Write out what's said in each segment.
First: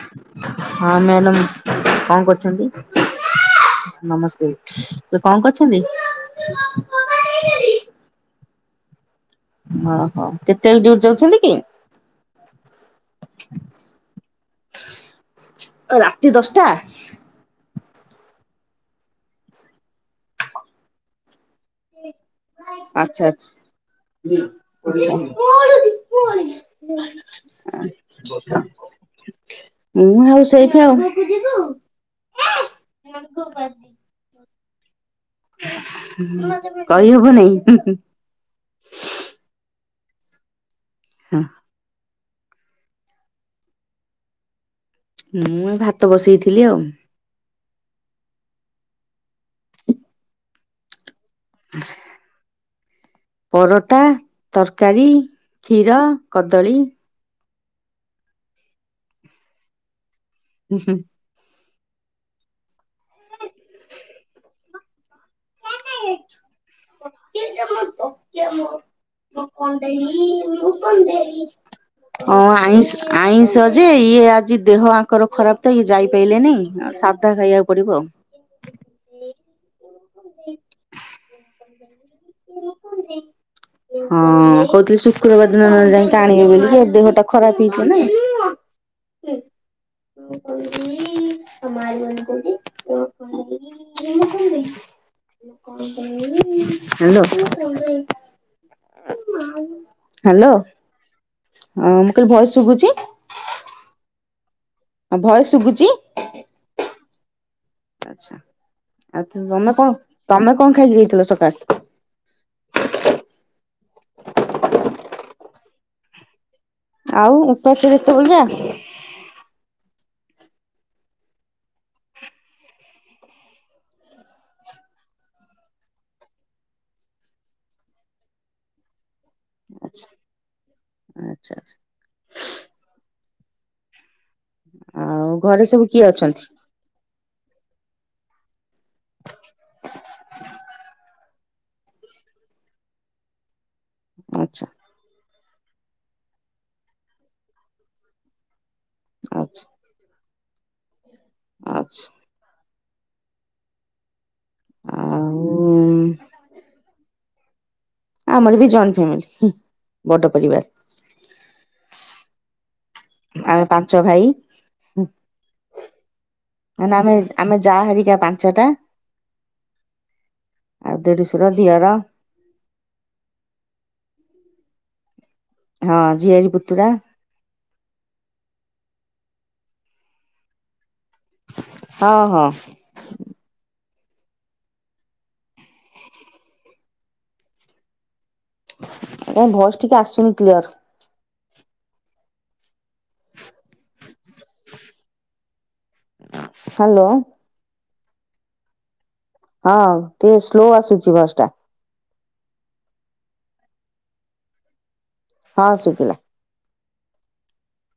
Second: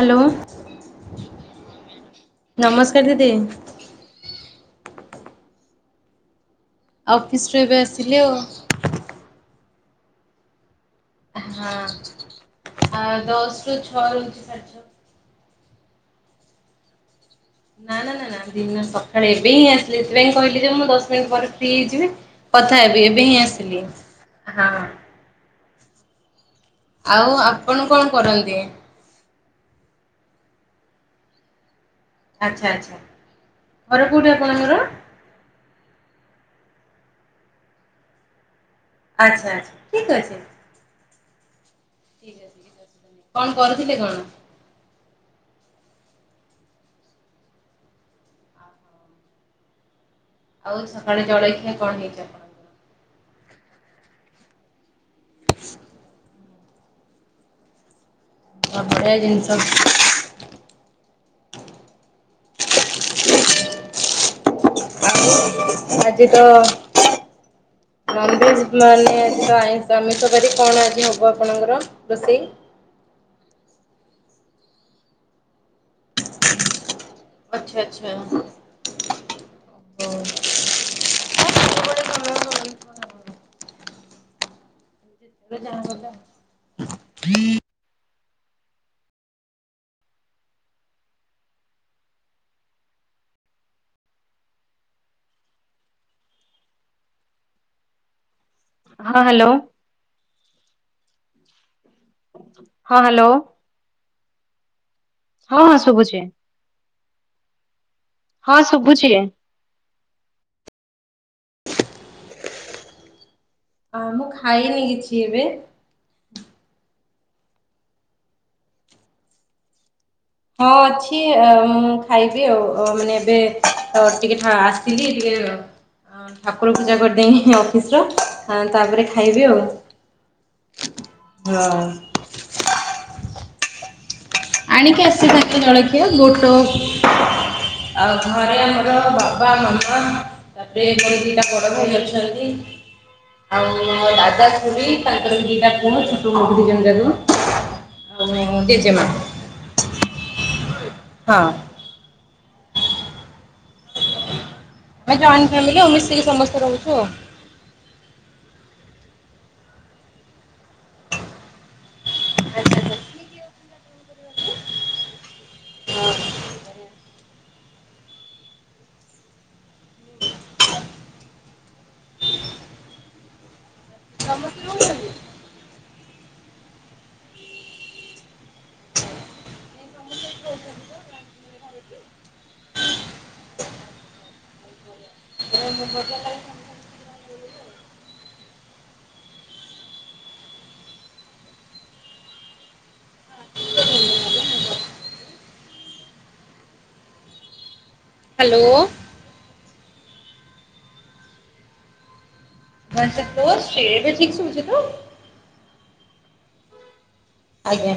Hello ହଁ madam କଣ କରଛନ୍ତି? ନମସ୍କାର ଦିଦି। ନମସ୍ତେ। ତ କଣ କରିଛନ୍ତି? ଆଉ ଅଫିସରୁ ଏବେ ଆସିଲି ଆଉ। ଓହୋ କେତେବେଳେ ଡିଉ ହଁ ଆ ଦଶ ରୁ ଛଅ ରହୁଛି ସାଡେଛ। ରାତି ଦଶଟା? ନା ନା ନା ନା ଦିନ ସକାଳେ ଏବେ ହିଁ ଆସିଲି ସେଥିପାଇଁ କହିଲି ଯେ ମୁଁ ଦଶ ମିନିଟ୍ ପରେ ଫ୍ରି ହେଇଯିବି। କଥା ହେବି ଆଚ୍ଛା ଏବେ ହିଁ ଆଚ୍ଛା। ଆସିଲି ହଁ। ଆଉ ଆପଣ କଣ କରନ୍ତି? ହଁ ଆଉ ସେଇଠି ଆଉ। ଆଚ୍ଛା ଆଚ୍ଛା ଘର କୋଉଠି ଆପଣଙ୍କର? କହିହେବନେଇ। ଆଚ୍ଛା ଆଚ୍ଛା ଠିକ ଅଛି। ଉଁ କଣ କରୁଥିଲେ କଣ? ମୁଁ ଏ ଭାତ ବସେଇଥିଲି ଆଉ। ଆଉ ସକାଳେ ଜଳଖିଆ କଣ ହେଇଛି ଆପଣଙ୍କର? ପରଟା, ତରକାରୀ, କ୍ଷୀର, କଦଳୀ ବଢିଆ ଜିନିଷ। ଉଁହୁଁ ଆଜି ତ [unintelligible] ନନଭେଜ ମାନେ ଆଜି ତ ଆଇଁଷ ଆମିଷ ବାରି କଣ ଆଜି ହବ ଆପଣଙ୍କର ରୋଷେଇ? ହଁ ଆଇଁ ଆଇଁଷ ଯେ ଇଏ ଆଜି ଦେହ ଆଙ୍କର ଖରାପ ତ ଇଏ ଯାଇପାଇଲେନି। ଆଉ ଖାଇବାକୁ ଆଚ୍ଛା ପଡିବ ଆଉ। ଆଚ୍ଛା। ହଁ କହୁଥିଲି ସୁ ଶୁକ୍ରବାର ଦିନ ନହେଲେ ଯାଇକି ଆଣିବେ ବୋଲି ଦେହ ଟା ଖରାପ ହେଇଛିନା। [unintelligible] କଣ କରିବି। ହାଲୋ ହଁ ହ୍ୟାଲୋ ହାଲୋ। ହଁ ମୁଁ କହିଲି ଭୟସ ଶୁଗୁଚି? ହଁ ହ୍ୟାଲୋ ହଁ ଭୟସ୍ ହଁ ଶୁଗୁଚି? ଶୁଭୁଛି ଆଚ୍ଛା ହଁ ଶୁଭୁଛି। ଆ ତମେ କଣ ତମେ କଣ ଖାଇକି ଯାଇଥିଲ ସକା ଆଁ ମୁଁ ଖାଇନି କିଛି ଏବେ। ଆଉ ଉପାସରେ ଏତେବେଳ ଯାଁ? ହଁ ଅଛି ଆଁ ମୁଁ ଖାଇବି ଆଉ ଅ ମାନେ ଏବେ ଅ ଟିକେ ଆସିଥିଲି ଟିକେ [unintelligible] ଅଁ ଠାକୁର ପୂଜା କରିଦେଇଁ ଅଫିସର ଆଁ ତା ପରେ ଖାଇବି ଆଉ। ଆଚ୍ଛା ଆଚ୍ଛା ହଁ ଆଚ୍ଛା। ଆଣିକି ଆଉ ଆସିଚି ଘରେ [unintelligible] ସବୁ କିଏ ଜଳଖିଆ ଅଛନ୍ତି? ବୋଟ ଆଉ ଘରେ ଆମ ର ବାବା, ମାମା ତା ପରେ ମୋର ଦିଇଟା ବଡ ଭାଇ ଅଛନ୍ତି। ଆଉ ମୋ ଦାଦା, ଆଚ୍ଛା ଖୁଡ଼ି ତାଙ୍କ୍ ଙ୍କର ଦିଇଟା ପୁଅ ଛୋଟୁ, ମୋଟୁ ଦିଜଣ ଯାକ ଆଉ ମୋ ଜେଜେମା। ଆଚ୍ଛା ହଁ। ଆଚ୍ଛା ଏ ଜଏଣ୍ଟ ଆଉ ଫ୍ୟାମିଲି ଆଉ ମିଶିକି ସମସ୍ତେ ରହୁଛୁ ଆଉ। ଆମର ବି ଜଏଣ୍ଟ ଫ୍ୟାମିଲି ହୁଁ ବଡ ପରିବାର। ଆଚ୍ଛା ଆଚ୍ଛା। ଆମେ ପାଞ୍ଚ ଭାଇ ହୁଁ। ହଁ। ନା ଭାଇ ଆମେ ଯାଆ ହେରିକା ପାଞ୍ଚେଟା। ଆଉ ଦେଢ଼ୁଶୁର, ଦିଅର ହଁ ଝିଆରୀ, ପୁତୁରା ହଁ ହଁ। [unintelligible] ତମ ଭଏସ୍ ଟିକେ ଆସୁନି କ୍ଲିୟର। ହାଲୋ। ହାଲୋ। ହଁ ଟିକେ ସ୍ଲୋ ଆସୁଛି ଭଏସ୍ ଟା। ଭଏସଟା ସ୍ଲୋ ଆସୁଛି? ଏବେ ଠିକ୍ ଶୁଭୁଛି ତ? ହଁ ଶୁଗିଲା। ଆଜ୍ଞା।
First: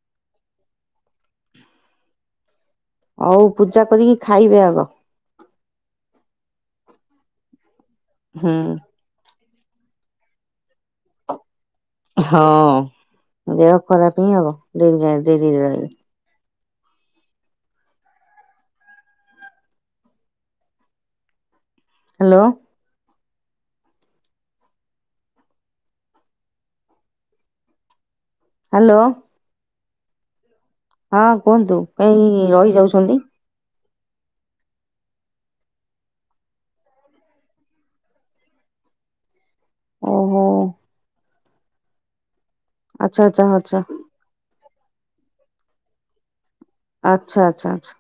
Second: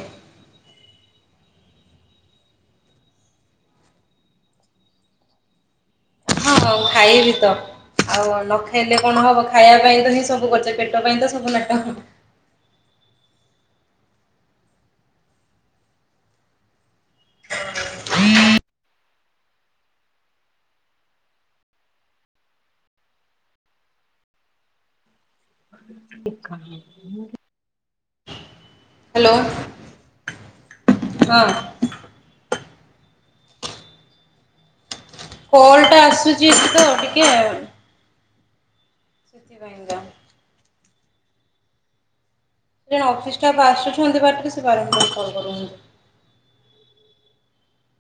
ହଉ ପୂଜା କରିକି ଖାଇବେ ଆଗ। ହଁ ମୁଁ ଖାଇବି ତ। ଆଉ ହୁଁ ନ ଖାଇଲେ କଣ ହବ ଖାଇବା ପାଇଁ ତ ହିଁ ସବୁ କରୁଛେ। ପେଟ ପାଇଁ ତ ସବୁ ନା ହଁ ଦେହ ଖରାପ ହିଁ ହବ। ଡେରି ଯାଏ ଡେରିରେ ରହିଲେ। ହାଲୋ। [unintelligible] ହାଲୋ। ହ୍ୟାଲୋ ହଁ କୁହନ୍ତୁ। କାଇଁ ରହି ଯାଉଛନ୍ତି? କଲଟା ଆସୁଛି [unintelligible] ତ ଟିକେ। ସେଥିପାଇଁକା ସେ ଓହୋ। ଜଣେ ଆଚ୍ଛା ଅଫିସ ଆଚ୍ଛା ଷ୍ଟାପ୍ ଆଚ୍ଛା ଆସୁଛନ୍ତି ବାଟେରେ ସେ ବାର ବାର [unintelligible] କଲ କରୁଛନ୍ତି। ଆଚ୍ଛା ଆଚ୍ଛା ଆଚ୍ଛା।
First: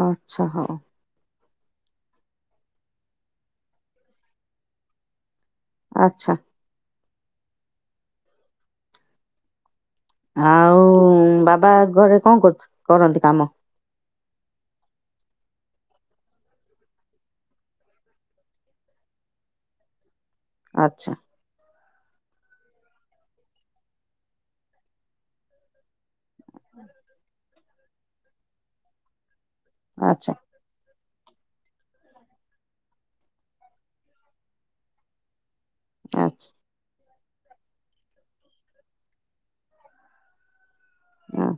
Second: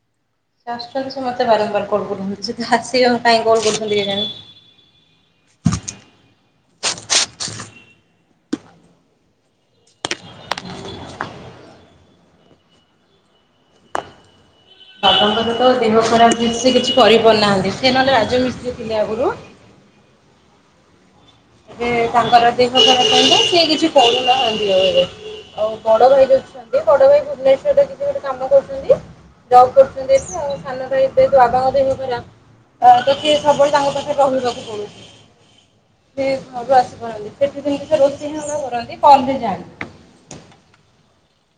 ଅଁ। ସେ ଆସୁଛନ୍ତି ସମ ସେ ବାରମ୍ବାର କଲ୍ କରୁଛନ୍ତି। ସେ ତ ଆସିବେ ଆଉ କାଇଁ କଲ କରୁଛନ୍ତି କେଜାଣି? ଆଚ୍ଛା। ଆଉ ବାବା ଘରେ କଣ କରୁଚ୍ କରନ୍ତି କାମ? ବାବାଙ୍କର ତ ଦେହ ଖରାପ ଯେ ସେ କିଛି କରିପାରୁନାହାଁନ୍ତି। ସେ ନହେଲେ ରାଜ ମିିସ୍ତ୍ରୀ ଥିଲେ ଆଗୁରୁ। ଆଚ୍ଛା। ଏବେ ତାଙ୍କର ଦେହ ଖରାପ ପାଇଁ କା ସେ କିଛି କରୁନାହାନ୍ତି ଆଉ ଏବେ। ଆଉ ବଡ ଭାଇ ଯୋଛନ୍ତି ବଡ ଭାଇ ଭୁବନେଶ୍ୱରରେ ଯେ ଯିଏ ଗୋଟେ କାମ କରୁଛନ୍ତି। ଜବ୍ କରୁଛନ୍ତି ଆଚ୍ଛା ଏଠି। ଆଉ ସାନ ଭାଇ ଯେହେତୁ ବାବାଙ୍କ ଦେହ ଖରାପ ତ କିଏ ସବୁବେଳେ ତାଙ୍କ ପାଖରେ ରହିବାକୁ ପଡ଼ୁଚି। ସେ ଆଚ୍ଛା ଘରୁ ଆସି କରନ୍ତି ସେଠି ସେ ନିଜେ ରୋଷେଇ ହିଁ କରନ୍ତି କଲ୍ ରେ ଯାଆନ୍ତି। ଉଁ।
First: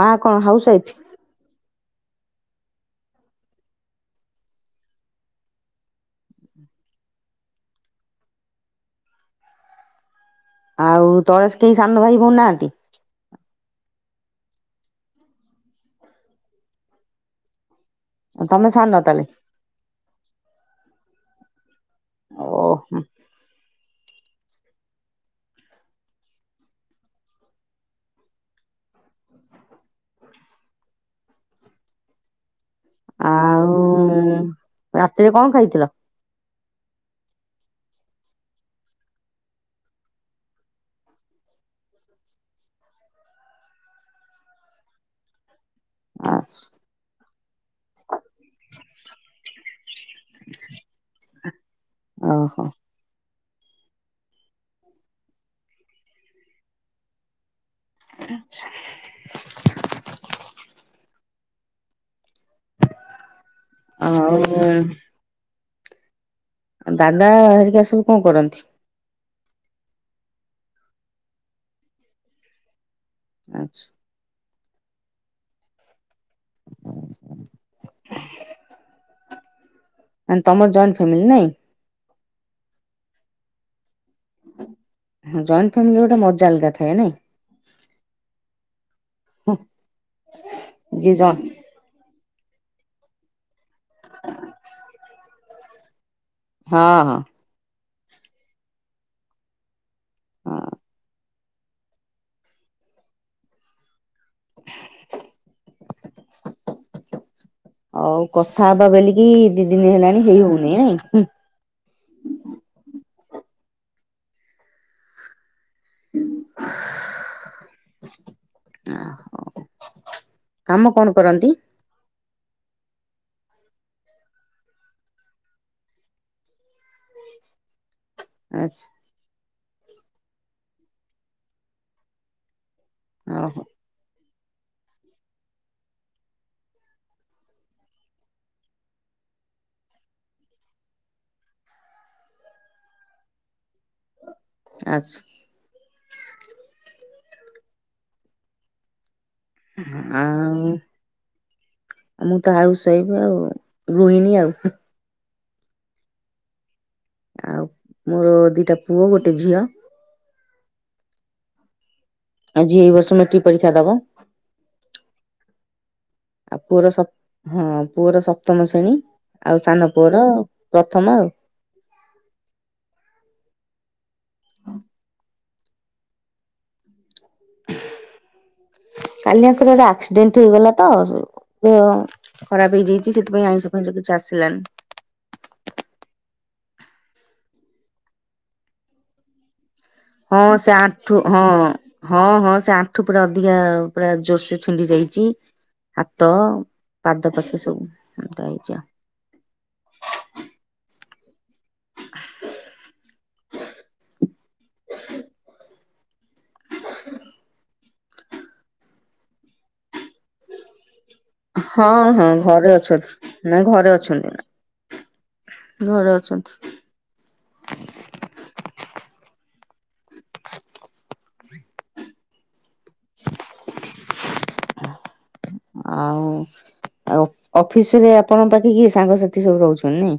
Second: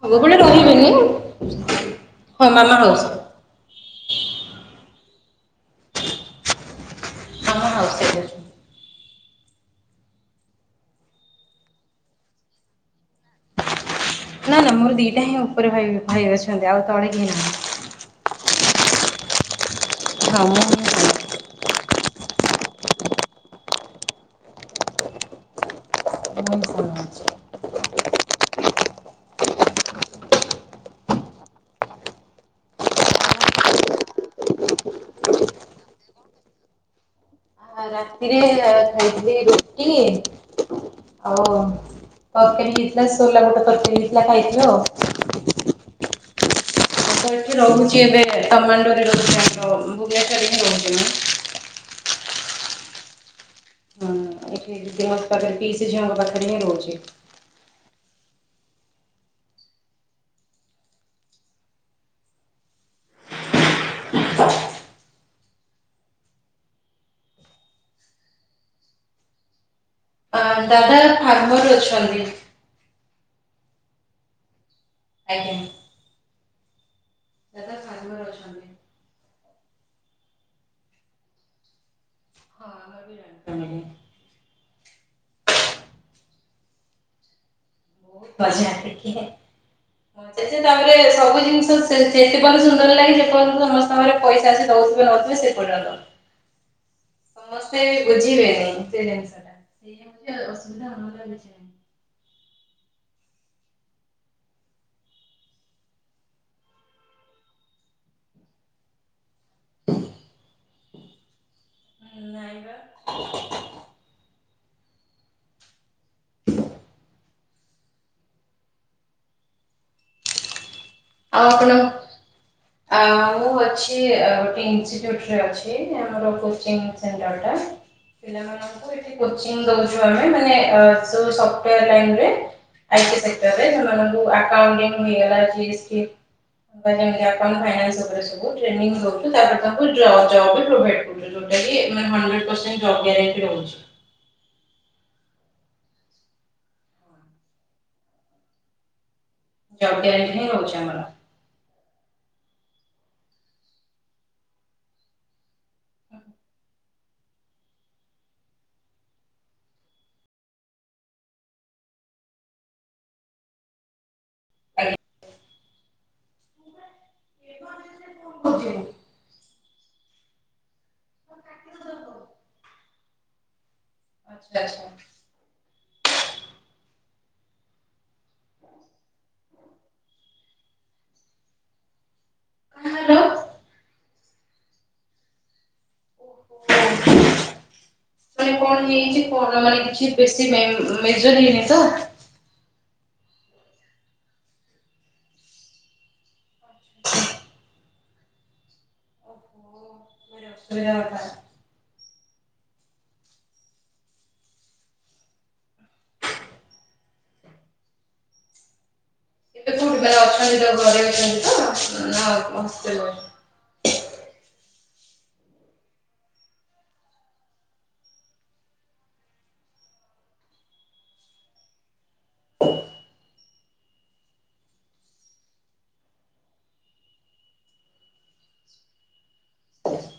ମା କଣ ସବୁବେଳେ ହାଉସ ୱାଇଫ? ରହିବେନି। ହ ମାନା ହଉଛି। ହଁ ହଉ ସେୟା। ଆଉ ତଳେସ୍ କେହି ସାନ ଭାଇ ଭଉଣୀ ନାହାନ୍ତି। ନା ନା ମୋର ଦିଟା ହିଁ ଉପରେ ଭାଇ ଭାଇ ଅଛନ୍ତି ଆଉ ତଳେ କେହି ନାହାନ୍ତି। ତମେ ସାନ ତାଲେ? କାମ [unintelligible] ଓ ହ। ହଁ ସରଳ ଅଛି। ଆଉ ରାତିରେ କଣ ଖାଇଥିଲ? ଆଉ ରାତିରେ ଅ ଖାଇଥିଲି ରୁଟି। ଅ ତ କେମିତି ହେଇଥିଲା ସୋଲାବୁଟ କରିଥିଲି ହେଇଥିଲା ଖାଇଥିଲ। ଆଛ୍ ଆମ୍ ତ ଏଠି ରହୁଚି ଏବେ ତମାଣ୍ଡୋରେ ରହୁଚି ଆମର ଭୁବନେଶ୍ୱରରେ ହିଁ ରହୁଚି ମୁଁ। ଅ ହ। ହଁ ଏଠି [unintelligible] ପାଗରେ ପିଇସି ଝିଅଙ୍କ ପାଖରେ ହିଁ ରହୁଚି। ଆଚ୍ଛା। ଆଉରି। ଦାଦା ହରିକା ସବୁ କଣ କରନ୍ତି? ଦାଦା ଫାର୍ମର ଅଛନ୍ତି। ଆଚ୍ଛା। ଆଜ୍ଞା। ଦାଦା ଫାର୍ମର ଅଛନ୍ତି। ତମର ଜଏଣ୍ଟ ଫ୍ୟାମିଲି ନାଇଁ। ହଁ ଆମର ବି ଜାଣିଚୁ। ଆମେ ବି। ଜଏଣ୍ଟ୍ ଫ୍ୟାମିଲିର ଗୋଟେ ମଜା ଅଲଗା ଥାଏ ନାଇଁ। [unintelligible] ଆସିଥିଲେ। ସେଥିରେ ତାପରେ ଯିଏ ଜ ହଁ ସବୁ ଜିନିଷ ସେ ପର୍ଯ୍ୟନ୍ତ ସୁନ୍ଦର ଲାଗେ ଯେ ପର୍ଯ୍ୟନ୍ତ ସମସ୍ତଙ୍କରେ ପଇସା ଆସି ଦଉଥିବେ ନଉଥିବେ ସେଇ ପର୍ଯ୍ୟନ୍ତ। ହଁ ହଁ। କେହି ବୁଝିବେନି ସେ ଜିନିଷ ହଁ ଟା। ଆଉ କଥା ହବା ବୋଲିକ୍ କି ଦିଦିନି ହେଲାଣି ହେଇ ହଉନି ନାଇଁ ହୁଁ। ନାହିଁ। ନାଇଁ [unintelligible] ନା ହଉ। କାମ କଣ କରନ୍ତି? ଆପଣ ଆଉ ଅଛି ଅ ଗୋଟେ ଇନଷ୍ଟିଚ୍ୟୁଟ୍ ରେ ଅଛି ଆମର କୋଚିଂ ସେଣ୍ଟର୍ ଟା। [unintelligible] ଆଚ୍ଛା ପିଲାମାନଙ୍କୁ ଏଠି କୋଚିଙ୍ଗ ଦଉଚୁ ଆମେ ମାନେ ଅ ସବୁ ସଫ୍ଟୱେର ଲାଇନ୍ ରେ। ଆଇଟି ସେକ୍ଟର୍ ଓହୋ ରେ ଉଁ ଅ ଯୋଉ ଆକଉଣ୍ଟିଙ୍ଗ ବି ହେଲା ଜିଏସ୍ଟି। ଏମାନେ ଆପଣ ଫାଇନାନ୍ସ ଉପରେ ସବୁ ଟ୍ରେନିଂ ଦଉଚୁ, ତାପରେ ତାଙ୍କୁ ଏ ଜବ୍ ବି ପ୍ରୋଭାଇଡ୍ କରୁଚୁ। ଯୋଉଟାକି [unintelligible] ହଣ୍ଡ୍ରେଡ୍ ପରସେଣ୍ଟ୍ ଜବ୍ ଗ୍ୟାରେଣ୍ଟି ରହୁଛି। ଆଚ୍ଛା। ଜବ୍ ଆଁ ଆ। ଗ୍ୟାରେଣ୍ଟି ହିଁ ରହୁଛି ଆମର। ମୁଁ ତ ହାଉସ ୱାଇଫ ଆଉ ରୋହିଣୀ ଆଉ। ଆଉ ମୋର ଦିଟା ପୁଅ ଗୋଟେ ଝିଅ। ଆଜି ଏଇ ବର୍ଷ ମେଟ୍ରିକ୍ ପରୀକ୍ଷା ଦବ। ଆ [unintelligible] ଆଉ ପୁଅର ସପ୍ତ ହଁ ପୁଅର ସପ୍ତମ ଶ୍ରେଣୀ, ଆଚ୍ଛା ଆଉ ସାନ ପୁଅର ପ୍ରଥମ ଆଉ। ଆଚଛା ଆଚଛା। କାଲି ଆଙ୍କର ଗୋଟେ ଆକ୍ସିଡେଣ୍ଟ ହେଇଗଲା ତ [unintelligible] ଖରାପ କାହାର ହେଇଯାଇଚି ସେଥିପାଇଁ ଆଇଁଷ ଫାଇଁଷ କିଛି ଆସିଲାନି ଅହୋ କାଇଁ କଣ ହେଇଚି କହୁନ କାଇଁ କିଛି ହଁ ବେଶୀ ସେ ଆଂଠୁ ମେଜର ହଁ ହେଇନି ତ? ହଁ ହଁ ସେ ଆଂଠୁ ପୁରା ଅଧିକା ଆଉ ପୁରା ଜୋରସେ ଛିଣ୍ଡି ଯାଇଛି। ହାତ, ପାଦ ପାଖେ ସବୁ ଖଣ୍ଡିଆ ହେଇଚି ଆଉ। କେ ଅସୁବିଧା ହେଲା। [unintelligible] ରେ ଅଛନ୍ତି ତ ଘରେ ଅଛନ୍ତି ହଁ ତ ନା ହଁ ଘରେ ହଷ୍ଟେଲରେ? ଅଛନ୍ତି ନାଇଁ ଘରେ ଅ ଛନ୍ତି ଘରେ ଅଛନ୍ତି। ଆଉ ଆଉ ଅଫିସରେ ଆପଣ ପାଖେ କିଏ ସାଙ୍ଗସାଥି ସବୁ ରହୁଚନ୍ତି ନାଁଇ?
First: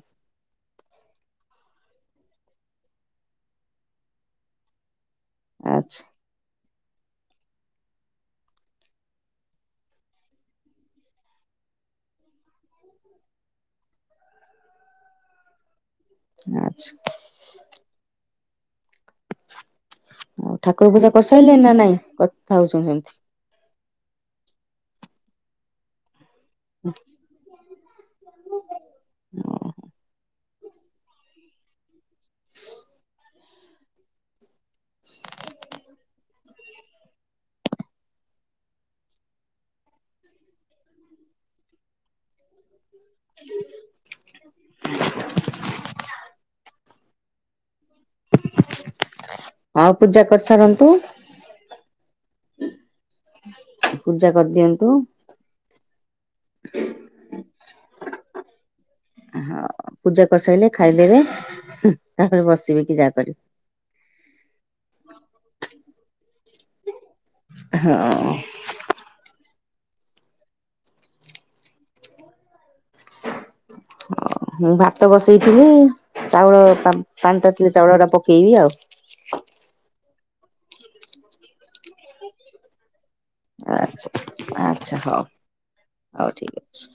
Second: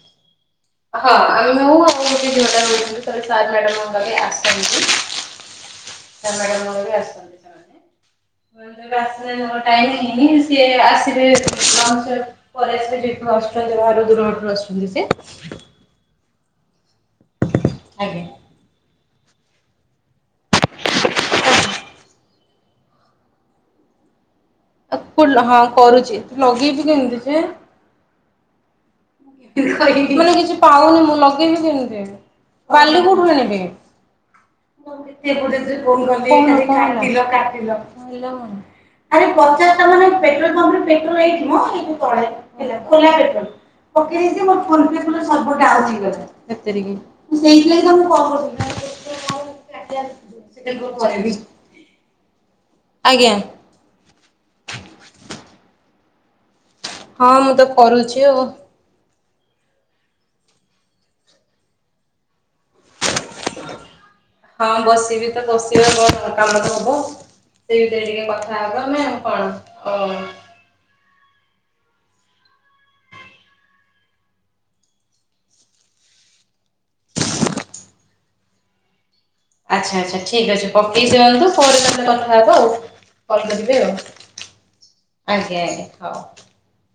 ହଁ ମୁଁ ଆଉ ଦି [unintelligible] [unintelligible] ବ ଆଚ୍ଛା ଆସିନାହାନ୍ତି ଟାଇମ ହେଇନି ସେ ଆସିବେ ତ ଲଞ୍ଚ ପରେ ଆସିବେ [unintelligible] ବାହାରୁ ଦୂର ବାଟରୁ ଆସୁଚନ୍ତି ସେ। ଆଚ୍ଛା। ଆଜ୍ଞା। [inaudible] ଅ ଠାକୁର ପୂଜା କରିସାରିଲେ ନା ନାଇଁ, କଥା ହଉଚନ୍ତି ସେମତି। ଲ୍ ହଁ କରୁଚି, ତୁ ଲଗେଇବି କେମିତି ଜେ? [inaudible] [unintelligible] କିଛି ପାଉନି ମୁଁ ଲଗେଇବି କେମତି, ବାଲି କୋଉଠୁ ଆଣିବି? [unintelligible] ଆରେ ପଚାଶ ଟଙ୍କା ମାନେ ପେଟ୍ରୋଲ ପମ୍ପରେ ପେଟ୍ରୋଲ ହେଇଥି ମ, ଏ ଯୋ ତଳେ ହେଲା ଖୋଲା ପେଟ୍ରୋଲ। ପକେଇ ଦେଇଚି ମୋ ଫୋନ ପେ ସବୁ ଡ଼ାଉଚ୍ ହେଇଗଲା, ମୁଁ ସେଇଥିଲାଗି ତୁମକୁ କଲ୍ କରିଥିଲି। [inaudible] ପୂଜା କରିସାରନ୍ତୁ। [unintelligible] ଆଜ୍ଞା ପୂଜା କରିଦିଅନ୍ତୁ। ହଁ ମୁଁ ତ କରୁଚି ଆଉ। ହଁ ପୂଜା କରିସାରିଲେ ଖାଇଦେବେ, ତାପରେ ବସିବେ କି ଯାହା କରିବେ। ହଁ ବସିବି ତ ବସିବା କଣ କାମ ତ ହବ ଅଉ। ସେଇ ଡେରିରେ ଟିକେ ହଁ କଥା ହେବା ଆମେ ଆଉ କଣ ହଉ। ହଉ। ମୁଁ ଭାତ ବସେଇଥିଲି ଚାଉଳ ପା ପାଣି ତାତିଲେ ଚାଉଳଟା ପକେଇବି ଆଉ। ଆଛା ଆଚ୍ଛା ଠିକ ଅଛି ପକେଇ ସାରନ୍ତୁ ପରେ କେତେବେଳ କଥା ହବା ଆଉ। କଲ୍ କରିବେ ଆଉ ଆଚଛା ଆଚ୍ଛା ହଉ ଆଜ୍ଞା ଆଜ୍ଞା ହଉ ଠିକ ଅଛି।